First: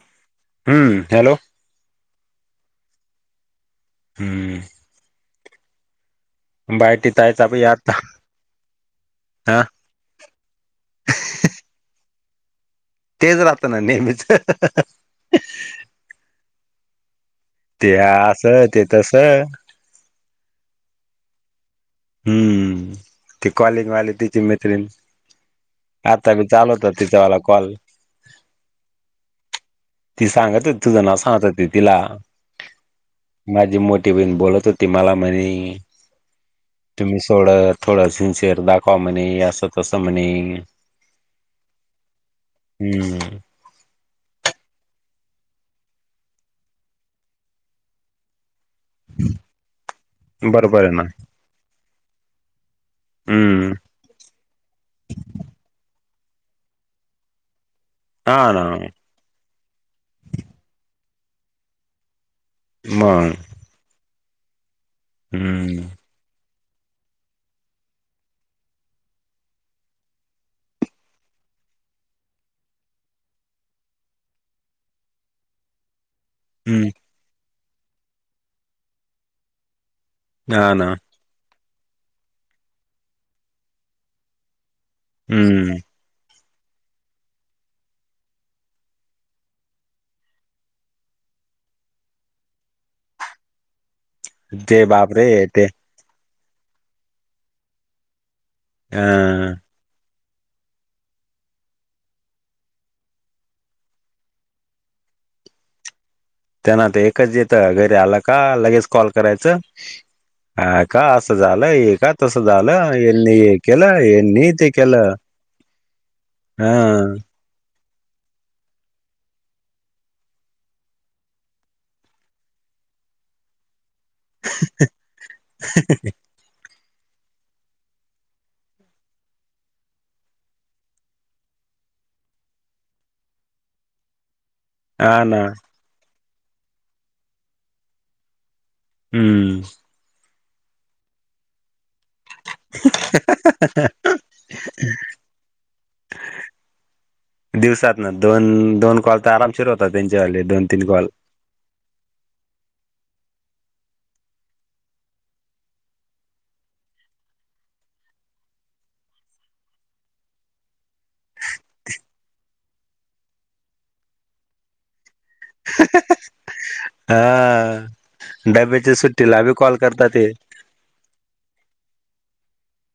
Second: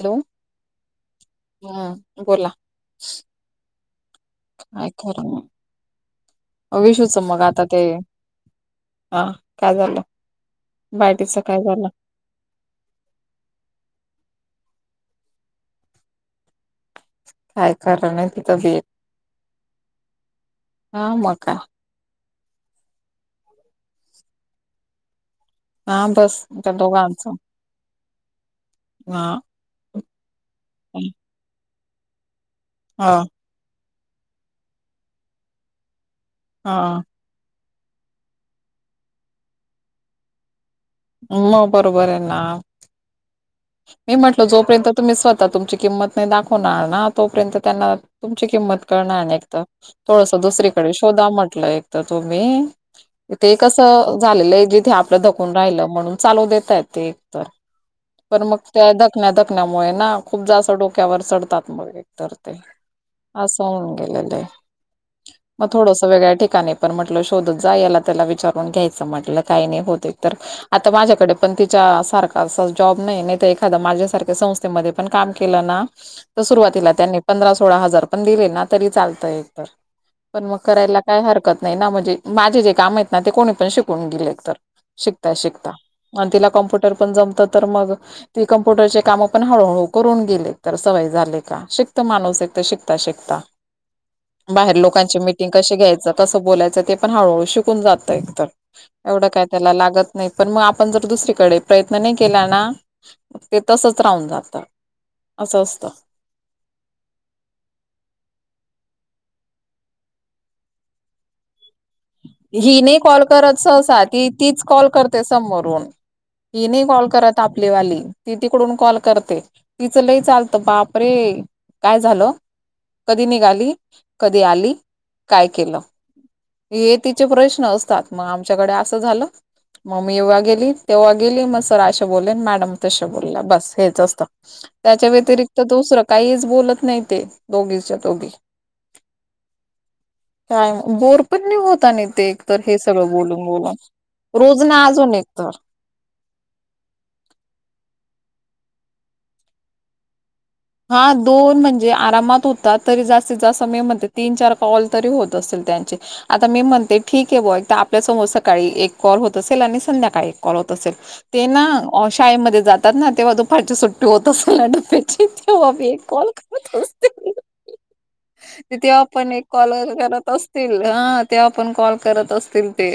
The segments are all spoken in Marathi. हॅलो? हम्म. हॅलो? हम् बोला, हम्म काय खरं ना बायटी विशूच मग तायचा बी आता ते, हं हा काय झालं? बाकीचं काय चालं? तेच राहत ना नेहमीच. काय ते खरं नाही, तिथं असं बी ते तसं हा मग काय. हम्म. ते कॉलेजवाले तिची मैत्रिण हा बस आताबी त्या चालु होता दोघांचं तिच्यावाला कॉल. हा. ती सांगत होती तुझ नाव, सांगत तिला. हा. माझी मोठी बहिण बहीण बोलत होती मला म्हणे. हा. मि सोडं थोडं सिन्सियर दाखवा म्हणे असं तसं म्हणे. म बरोबर आये ना. हम्म. मी म्हटल जोपर्यंत तुम्ही स्वतः तुमची किंमत नाही दाखवणार ना, तोपर्यंत त्यांना तुमची किंमत कळणार नाइ एकत, थोडस बरोबर दुसरीकडे आहे ना शोधा म्हटलं एक तर तुम्ही. ते एक हम्म कसं झालेलं आहे जिथे आपलं धकून राहिलं, म्हणून चालू देताय ते एक तर हा पण मग ना त्या धकण्या धकण्यामुळे ना, खूप जास्त डोक्यावर चढतात मग एकतर ते. मग? साउंड याय लागलंय म हम्म थोडसं वेगळ्या ठिकाणी पण म्हटलं शोधत जा, याला त्याला विचारून घ्यायचं म्हटलं काही नाही होते तर. आता माझ्याकडे पण तिच्या सारखा अस जॉब नाही, नाहीतर एखादा माझ्यासारख्या संस्थेमध्ये पण काम केलं ना, तर हम्म सुरुवातीला त्यांनी पंधरा-सोळा हजार पण दिले ना तरी चालत एक तर पण मग हा ना करायला काही हरकत नाही ना, म्हणजे माझे जे काम आहेत ना ते कोणी पण शिकून गेइल एक तर शिकता शिकता. हम्म अं तिला कॉम्प्युटर पण जमतं तर मग ती कम्प्युटरचे काम पण हळूहळू करून गेइल तर सवय झाले का, शिकत माणूस एकदा शिकता शिकता. [unintelligible] बाहेर ते लोकांची बापरे मिटिंग ते कशी घ्यायचं? तसं बोलायचं ते पण हळूहळू शिकून जात एकतर, एवढं काय अ त्याला लागत नाही पण मग आपण जर दुसरीकडे प्रयत्न नाही केल ना, ते तसच राहून जात, असं असत. त्यांना तर एकच येत घरी आलं का लगेच कॉल करायचं. हा का? असं झालं एक हि नाही कॉल करत सहसा, ती यांनी तीच ते कॉल केलं करते समोरून. हा तेनी कॉल करत तापलेवाली ती तिकडून कॉल करते, तिचं लई चालत बाप रे काय झालं? कधी निघाली? कधी आली? काय केलं? हे तिचे प्रश्न असतात, मग आमच्याकडे असं झालं. मग मी एव्हा गेली, तेव्हा गेली मग सर अशा बोलेन मॅडम तश बोलला बस हेच असतं. [inaudible] त्याच्या ना व्यतिरिक्त दुसरं काहीच बोलत नाही ते दोघेच्या दोघे हम्म काय बोर पण नाही होता नाही ते एक तर हे सगळं बोलून बोलून रोज ना अजून निघत दिवसातन दोन, दोन कॉल तर आरामशिर होतात त्यांचे वाले दोन. तीन कॉल हा दोन म्हणजे आरामात होतात तरी जास्तीत जास्त समय म्हणते तीन चार कॉल तरी होत असतील त्यांचे आता मी म्हणते ठीक आहे बुआ एक तर आपल्यासमोर सकाळी एक कॉल होत असेल आणि संध्याकाळी एक कॉल होत असेल ते ना शाळेमध्ये जातात ना तेव्हा दुपारची सुट्टी होत असल्या डप्प्याची [unintelligible] हा ते डब्याच्या तेव्हा पण सुट्टीला एक बी कॉल करतात ते करत हा तेंव्हा पण कॉल करत असतील ते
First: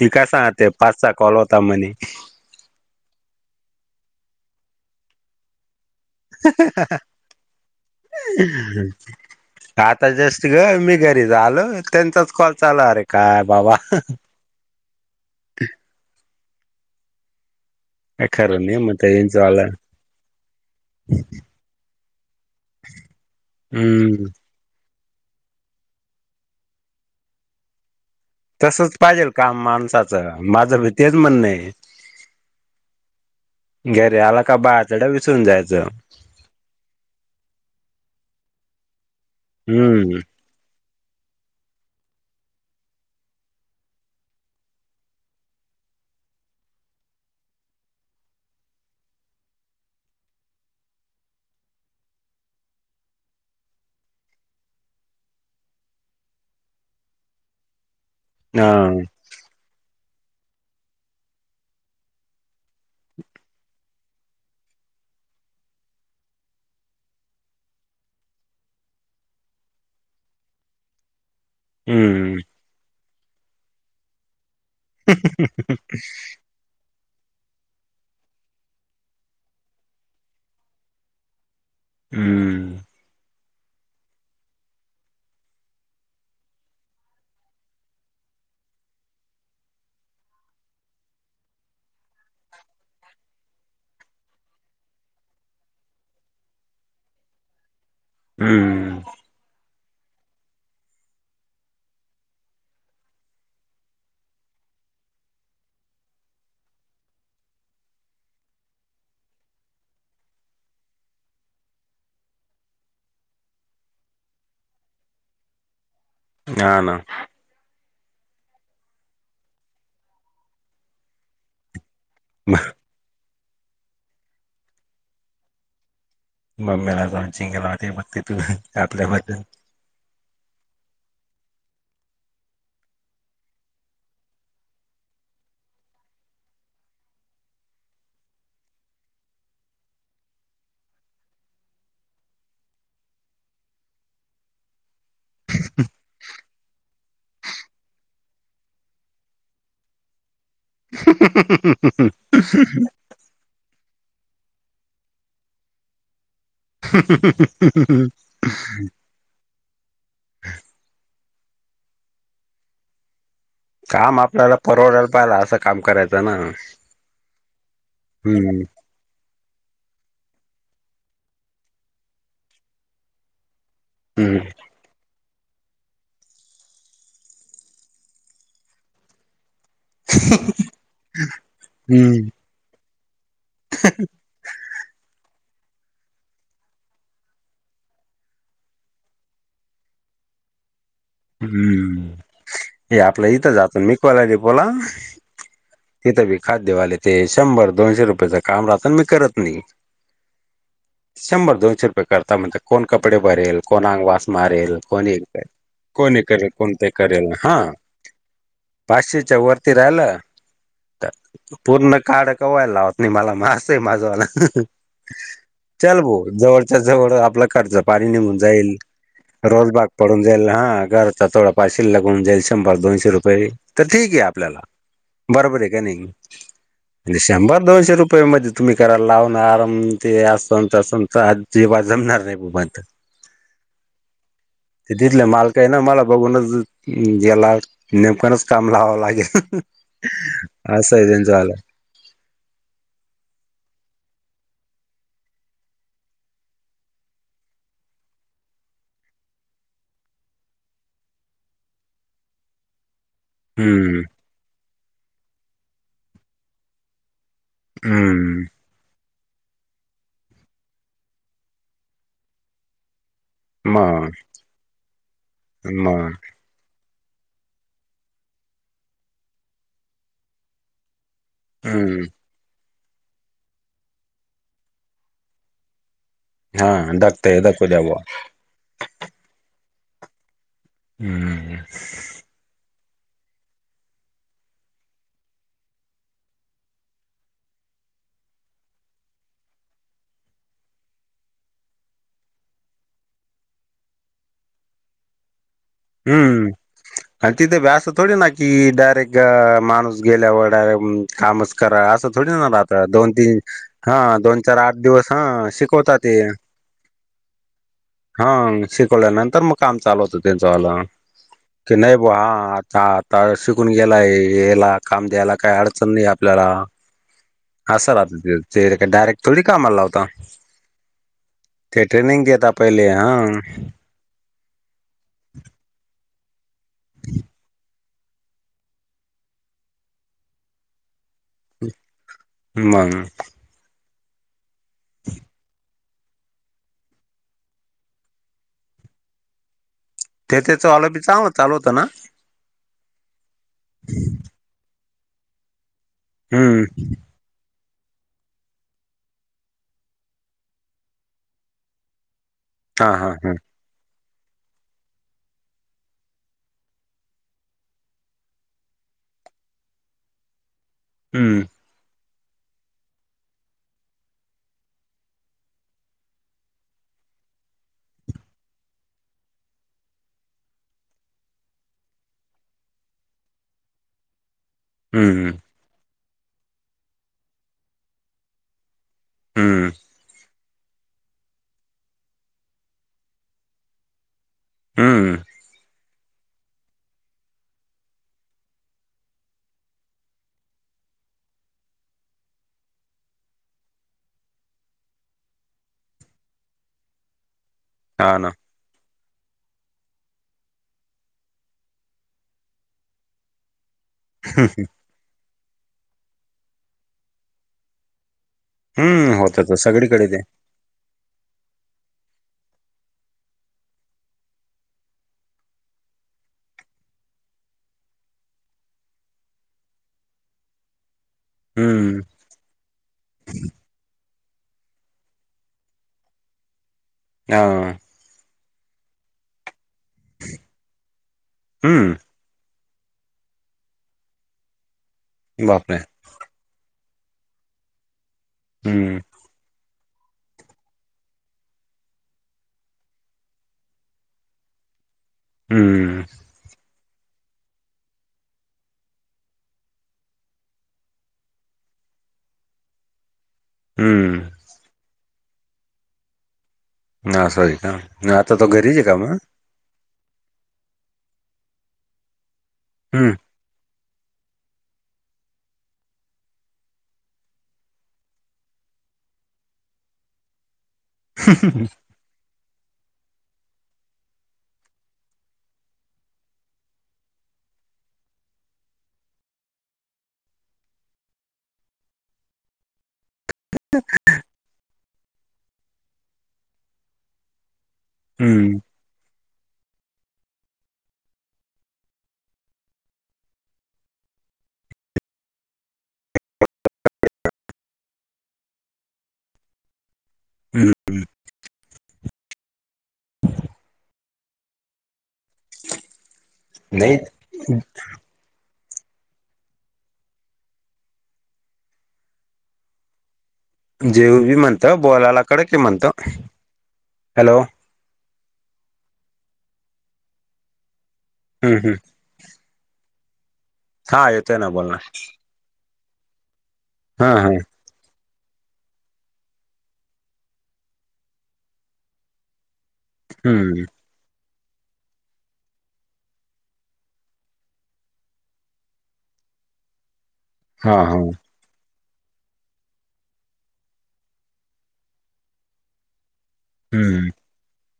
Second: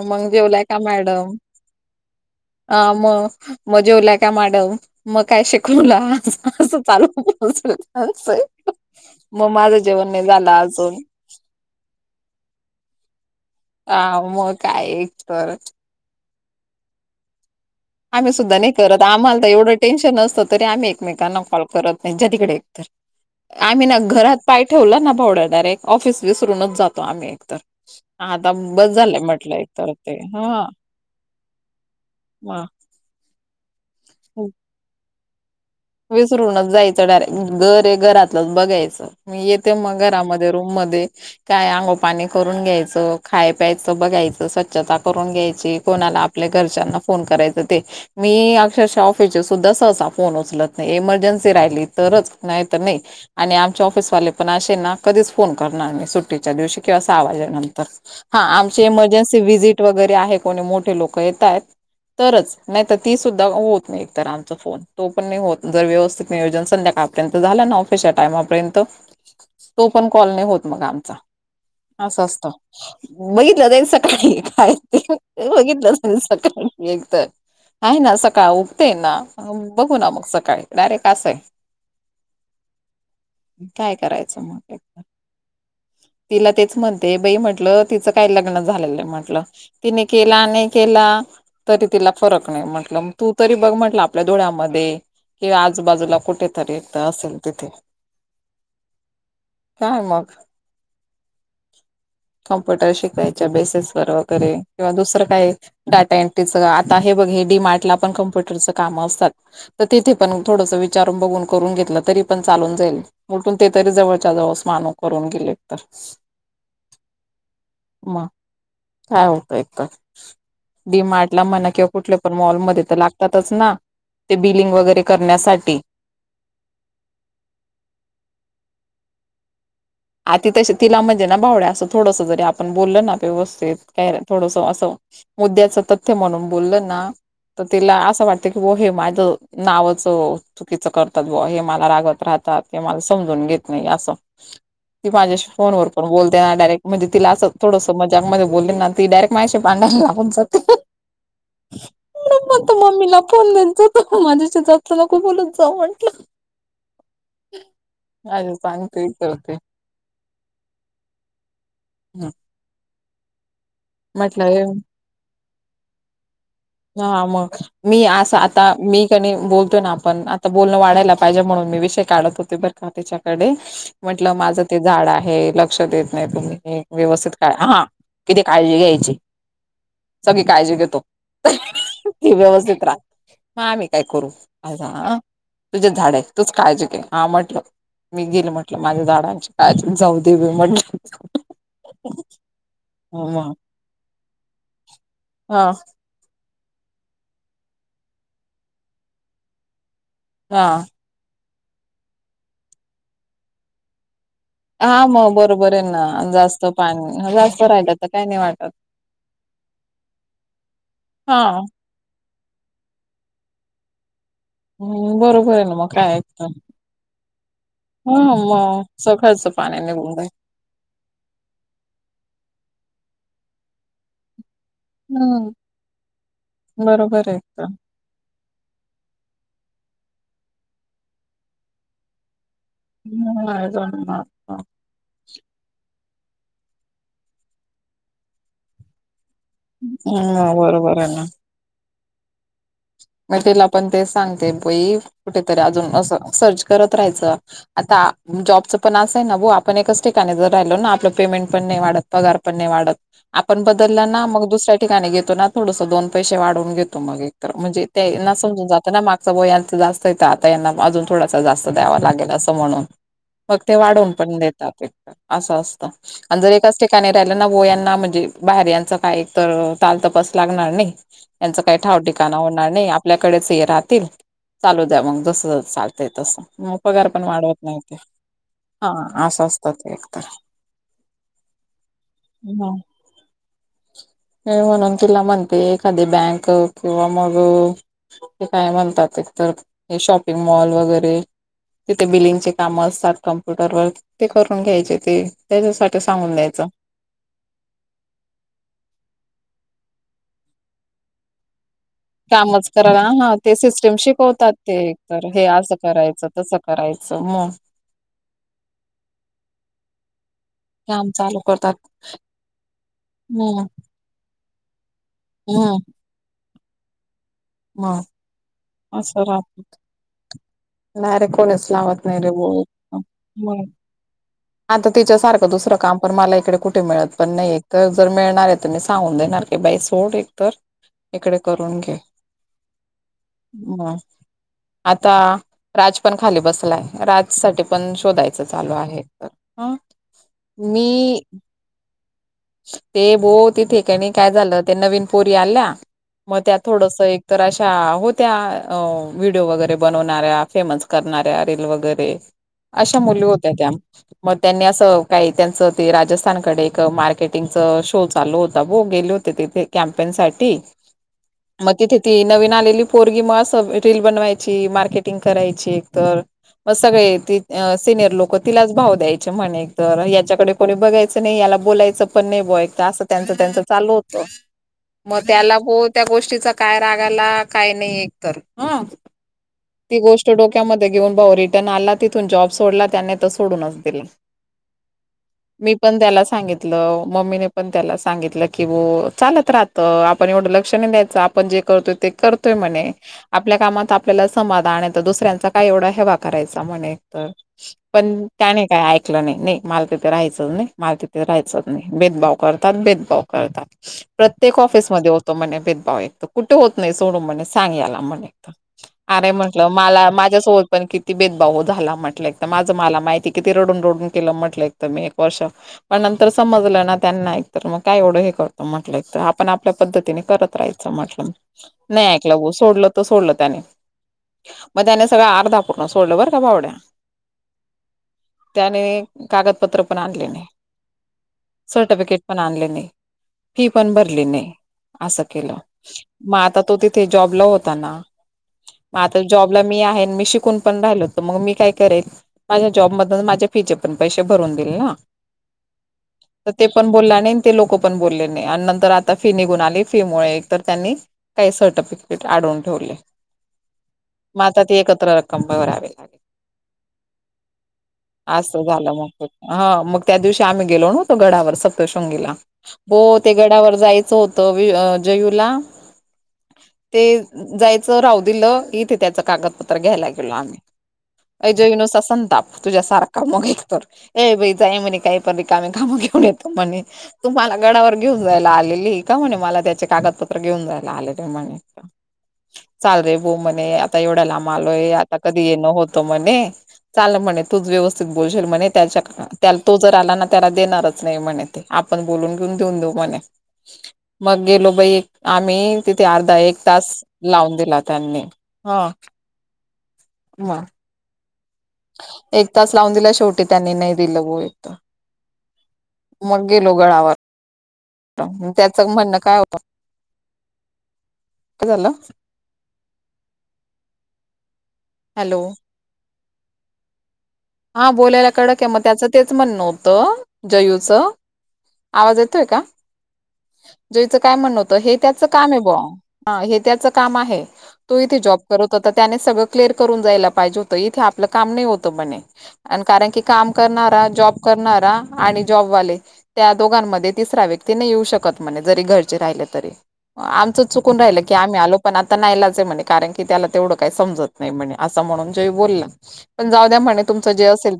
ती काय मग जेवलाय सांगते का पाच सहा मॅडम? कॉल होता म्हणे ह मग मग जेवलाय का मॅडम मग काय शिकवला अस असं चालूचल- [unintelligible] आता जेस्ट ग मी घरी आलो, त्यांचाच कॉल चालू अरे काय बाबा हा मग काय एक तर काय आम्ही सुद्धा खरं नाही करत मग यांचं आम्हाला तर वालं एवढं टेन्शन नसतं तरी आम्ही एकमेकांना कॉल करत नाहीच्या तिकडे तर आम्ही ना हम्म घरात पाय ठेवला ना [unintelligible] डायरेक्ट ऑफिस विसरूनच जातो आम्ही एकत तर तसच पाहिजेल काम ते माणसाचं माझं हा भी तेच म्हण ये. घरीे आला का बाहेर तड विसरून जायचं विसरूनच जायचं डायरेक्ट घर आहे, घरातलंच बघायचं, मी येते मग हम्म घरामध्ये त्या रूम मध्ये काय अंघोळ पाणी करून घ्यायचं खाय प्यायचं बघायचं स्वच्छता करून घ्यायची कोणाला आपल्या घरच्यांना फोन करायचं ते मी अक्षरशः ऑफिस सुद्धा सहसा फोन उचलत नाही एमर्जन्सी राहिली तरच नाही तर नाही आणि आमचे ऑफिसवाले पण असे ना कधीच फोन करणार सुट्टीच्या दिवशी किंवा सहा वाजेनंतर हा आमची इमर्जन्सी व्हिजिट वगैरे आहे, कोणी मोठे लोक येत आहेत. तरच नाहीत ती सुद्धा होत नाही एकत आमचा फोन तो पण नाही होत जर व्यवस्थित नियोजन संध्याकाळपर्यंत झालं ना ऑफिसच्या टाइमापर्यंत तो पण कॉल नाही होत मग आमचा असं हम्म असत बघितलं जाईल सकाळी काय बघितलं असेल सकाळी एक तर आहे ना सकाळी उठते ना बघू ना मग सकाळी काय डायरेट असं आहे हम्म काय करायचं मग एकदा [inaudible] तिला तेच म्हणते बाई म्हटलं, तिचं काय लग्न झालेलं म्हटलं तिने केला नाही केला तरी तिला फरक नाही म्हटलं तू तरी बघ म्हटलं आपल्या धुळ्यामध्ये कि आजूबाजूला कुठेतरी इथे असेल तिथे हम्म काय मग कॉम्प्युटर शिकायच्या बेसीस वर वगैरे किंवा दुसरं काय आये? डाटा एंट्रीचं आता हे बघ हे डी मार्ट ला पण कम्प्युटरचं काम असतात. तर तिथे पण थोडस विचार बघून करून घेतलं तरी पण चालून जाईल उलठून ते तरी जवळच्या जवळ [unintelligible] करून गेले तर हा ना मग काय होतं एक डी मार्टला म्हणा किंवा कुठल्या पण मॉलमध्ये तर लागतातच ना ते बिलिंग वगैरे करण्यासाठी बम्बईला लॉनचिंग केेलं होते बघते तू आपल्याबद्दल आ ती त तिला म्हणजे ना भावड्या असं थोडस जरी आपण बोलल ना व्यवस्थित काय थोडस अस मुद्द्याचं तथ्य म्हणून बोललं ना तर तिला असं वाटतं की व हे माझं नावाचं चुकीचं करतात बुवा, हे मला रागवत राहतात, हे मला समजून घेत नाही असं. ती माझ्याशी फोनवर पन बोलते ना डायरेक्ट म्हणजे तिला असं थोडसं मजाकमध्ये बोलले ना डायरक्ट माझ्याशी भांडण लावून जात मग त मम्मीला फोन देत ज माझ्या शी जास्त नको बोलत जाऊ म्हंटलं. ह हा हा ते करते हम काम आपल्याला म्हटलं परवडायला पाहिजेल असं काम करायचं ना हा मग मी अस हम्म आता मी त्यांनी बोलतोय ना आपण आता बोलणं वाढायला पाहिजे म्हणून मी विषय काढत होते बरं का त्याच्याकडे म्हटलं हम्म माझं ते झाड आहे लक्ष देत नाही तुम्ही व्यवस्थित काय हा किती काळजी घ्यायची. सगळी काळजी घेतो. हम्म ती व्यवस्थित राह हा आम्ही काय करू आझ तुझे झाडे आहे तूच काळजी घ आहे हा म्हटलं मी घेईल म्हटलं माझ्या झाडांची काळजी जाऊ दे बाई म्हटल हम्म हे आपलं इथं जात मी कोला र बोला हा तिथं बी खाद्यवाले ते शंभर दोनशे रुपयाच काम राहत ना मी करत नाही. हा शंभर दोनशे रुपये करता म्हणत कोण कपडे भरेल कोण आंगवास मारेल कोण एक जाल बरे ना जास्त पाणी जास्त राहिलं तर काय नाही वाटत. पाचशेच्या वरती राहिलं हा पूर्ण काळ केव्हा लावायला लावत नाही मला अस आहे माझवाला बरोबर आहे ना मग चल काय बो ऐकत जवळच्या जवळ आपला खर्च पाणी हा निघून जाईल. मग सकाळचं पाणी रोलबाग निघून पडून जाईल जाईयला हा घरचा थोडा फार शिल्लक होऊन जाईल शंभर दोनशे रुपये तर ठीक आहे आपल्याला हम्म बरोबर आहे का नाही? म्हणजे बरोबर आहे शंभर एकदम दोनशे रुपये मध्ये- तुम्ही करायला लावून आराम ते अस संत अस जेव्हा जमणार नाही बुबांत [inaudible] तिथल्या मालकाला काही ना मला बघूनच याला नेमकच काम लावावं लागेल ह असं बरोबर आहे ना त्यांचं आलं मटला पण ते सांगते पई कुठेतरी अजून असं सर्च करत राहायचं आता जॉबचं पण असं आहे ना भाऊ आपण एकच ठिकाणी जर राहिलो ना आपलं पेमेंट पण नाही वाढत पगार पण नय वाढत. आपण हम्म बदलला ना मग दुसऱ्या ठिकाणी घेतो ना थोडस दोन पैसे वाढवून घेतो मग एक तर म्हणजे ते त्यांना हम्म समजून जात ना मागचं बो यांच जास्त येत आता यांना अजून थोडासा जास्त द्यावा लागेल असं म्हणून मग ते वाढून पण देतात असं असतं मग आणि जर एकाच ठिकाणी ठिकाणी राहिलाना वो यांना म्हणजे बाहेर यांच काही तर तालतपास लागणार नाही. यांच काही ठाव हम्म ठिकाणा होणार नाही आपल्याकडेच हे राहतील चालू द्या मग जसस चाल ते तस हा पगार पण दाखतय वाढवत दाखव नाही द्या ते बुवा हा असं असतात एकतर ह ह हे म्हणून तुला म्हणते एखादी बँक किंवा मग ते काय म्हणतात एकतर हे शॉपिंग मॉल वगैरे तिथे बिलिंगचे काम असतात कम्प्युटर व ते करून घ्यायचे ते त्याच्यासाठी सांगून हम्म द्यायचं आणि तिथे अस थोडी ना की डायरेक्ट माणूस गेल्यावर डायरेक्ट कामच करा असं थोडी ना कामच राहता करायला दोन ह तीन ते हा सिस्टम दोन शिकवतात चार आठ ते एक दिवस हा तर हे असं शिकवतात ते करायचं तस करायचं मग हां शिकवल्यानंतर मग काम चालव होतं. काम चालू त्यांच करतात की नाही ब हा आता हम्म शिकूने याला याला काम द्यायला काही हम्म अडचण नाही आपल्याला असं मग राहत ते ते असं डायरेक्ट थोडी राहत कामाला लावता डायरेक्ट कोणीच ते लावत नाही ट्रेनिंग रे देत बोल पहिले हा मग आता तिच्यासारखं दुसरं काम पण मला इकडे कुठे मिळत पण नाही तर जर मिळणार आहे तर मी सांगून देणार की बाई सोड एकतर इकडे करून घे मग हम आता राज पण खाली बसलाय, राजसाठी पण शोधायचं चालू आहे तर- ह ते त्याचं आलंी मी चांग चाल होतं ना ते बो तीथे कणी काय झाल, ते नवीन पोरी आल्या. मग त्यात हम्म थोडस एक तर अशा होत्या व्हिडिओ वगैरे बनवणाऱ्या फेमस करणाऱ्या रील वगैरे हा अशा हा मुली हा होत्या त्या. मग त्यांनी असं काही त्यांचं ते राजस्थानकडे एक मार्के कटिंग चा शो चालू होता बो. गेले होते तिथे कॅम्पेन साठी. हम्म मग तिथे ती नवीन आलेली पोरगी म अस रील बनवायची. मार्केटिंग करायची. एकतर मग सगळे ते सिनियर लोक तिलाच भाव द्यायचे म्हणे, एकतर याच्याकडे कोणी बघाचं नाही. याला बोलायचं पण नाही बो. अस त्यांच त्यांच चालू होत. मग हम्म त्याला बो त्या गोष्टीचा काय राग आला काय नाही एकतर ह हम्म ती गोष्ट डोक्यामध्ये घेऊन भाऊ रिटर्न आला तिथून जॉब सोडला त्यांने तर सोडूनच दिला. हम्म मी पण त्याला सांगितल. मम्मीने पण त्याला सांगितलं की हो चालत राहत. आपण एवढं लक्ष नाही द्यायचं. आपण जे करतोय ते कर तो म्हणे आपल्या कामात आपल्याला समाधान आहे तर दुसऱ्यांचा काय एवढा हेवा करायचा म्हणे. एकतर हा पण ना त्याने काही ऐकलं नाही. नाही मला तिथे राहायचंच नाही. मला तिथे राहायचंच भेदभाव करतात. भेदभाव करतात. प्रत्येक ऑफिस होतो म्हणे भेदभाव. एक तर कुठे होत नाही सोनु म्हणे सांग याला म्हणे. हम्म अरे होत तर म्हटलं सगळीकडे मला ते माझ्यासोबत पण किती भेदभाव झाला म्हटल. एकतर माझं मला माहितीये. किती रडून रडून केल म्हटल एकत मी एक वर्ष. पण नंतर समजल ना त्यांना एकतर मग काय एवढं हे करतो म्हटल. एक तर आपण आपल्या पद्धतीने करत राहायच म्हटल. हम्म नाही सोडलं तर सोडलं त्याने. मग त्याने सगळ अर्धा अपूर्ण सोडलं बरं का भावड्या. [unintelligible] त्याने कागदपत्र पण आणले नाही. हम्म सर्टिफिकेट पण आणले नाही. फी पण भरली नाही. आस केल. बापरे मग आता तो तिथे जॉबला होता ना. हम्म म आत तर जॉबला मी आहे. मी शिकून पण राहिलो होतो. त मग मी काय करेल. माझ्या जॉब मधनच माझ्या फीचे पण पैसे भरून देईल ना. हम्म तर ते पण बोलला नाही. ते लोक पण बोलले नाही. आणि नंतर आता फि निघून आली. फी मुळे एक तर त्यांनी काही सर्टिफिकेट अडवून ठेवले. हम्म मग आता ती एकत्र रक्कम भरावी लागेल. आस आहे का. नाही आता तो असं घरीच आहे झालं का म. मग हा मग त्या दिवशी आम्ही गेलो. नव्हतो गडावर सप्तशृंगीला. बो हम्म ते गडावर जायचं होत जयूला. ते जायच राहु दिल. इथे त्यांच कागदपत्र घ्यायला गेलो आम्ही. अ जयु नुसता संताप तुझ्यासारखा. मग एक तर ए बाई जाय म्हणे काय तरी रीकामे काम घेऊन येता म्हणे. तुम्हाला गडावर घेऊन जायला आलेली का म्हणे. मला त्याचे कागदपत्र घेऊन जायला आलेली आहे म्हणे. चाल रे बो म्हणे. आता एवढ्या लांब आलोय. आता कधी येण होत. णे चाल म्हणे. तूच व्यवस्थित बोलशील हम्म म्हणे. त्याच त्याल तोच जर आला ना त्याला देणारच नाही म्हणे. ते आपण बोलून घेऊन देऊन देऊ म्हणे. मग गेलो बाई आम्ही. तिथे अर्धा एक तास लावून दिला त्यांनी. हा मग हम्म एक तास लावून दिला शेवटी त्यांनी नाही दिलं हो य. मग गेलो गळावर. अच्छा. त्याच म्हणणं काय होत झालं. जेवी म्हणत बोलायला हॅलो कडे कि म्हणतो हॅलो. हा बोलायला कडं क मग त्याचं तेच म्हण नव्हतं जयूचं हम् हम्. आवाज येतोय का? हा जोईचं काय येतोय ना म्हणणं बोलणं होतं हे त्याच काम आहे ब त्याच हा काम हा आहे. तो इथे जॉब करत होता. त्याने सगळं क्लिअर करून जायला पाहिजे होतं इथे आपलं काम नाही होतं. म्हणे आणि कारण की काम हम्म करणारा जॉब करणारा आणि जॉबवाले. त्या दोघांमध्ये तिसऱ्या व्यक्तीने येऊ शकत म्हणे जरी घरचे राहिले तरी. आमचंच हा हा चुकून राहिलं. की आम्ही आलो पण आता नाहीलाच म्हणे कारण की त्याला तेवढं काही समजत नाही म्हणे असं म्हणून जे बोलला.. पण जाऊ द्या म्हने हम्म तुमचं जे असेल..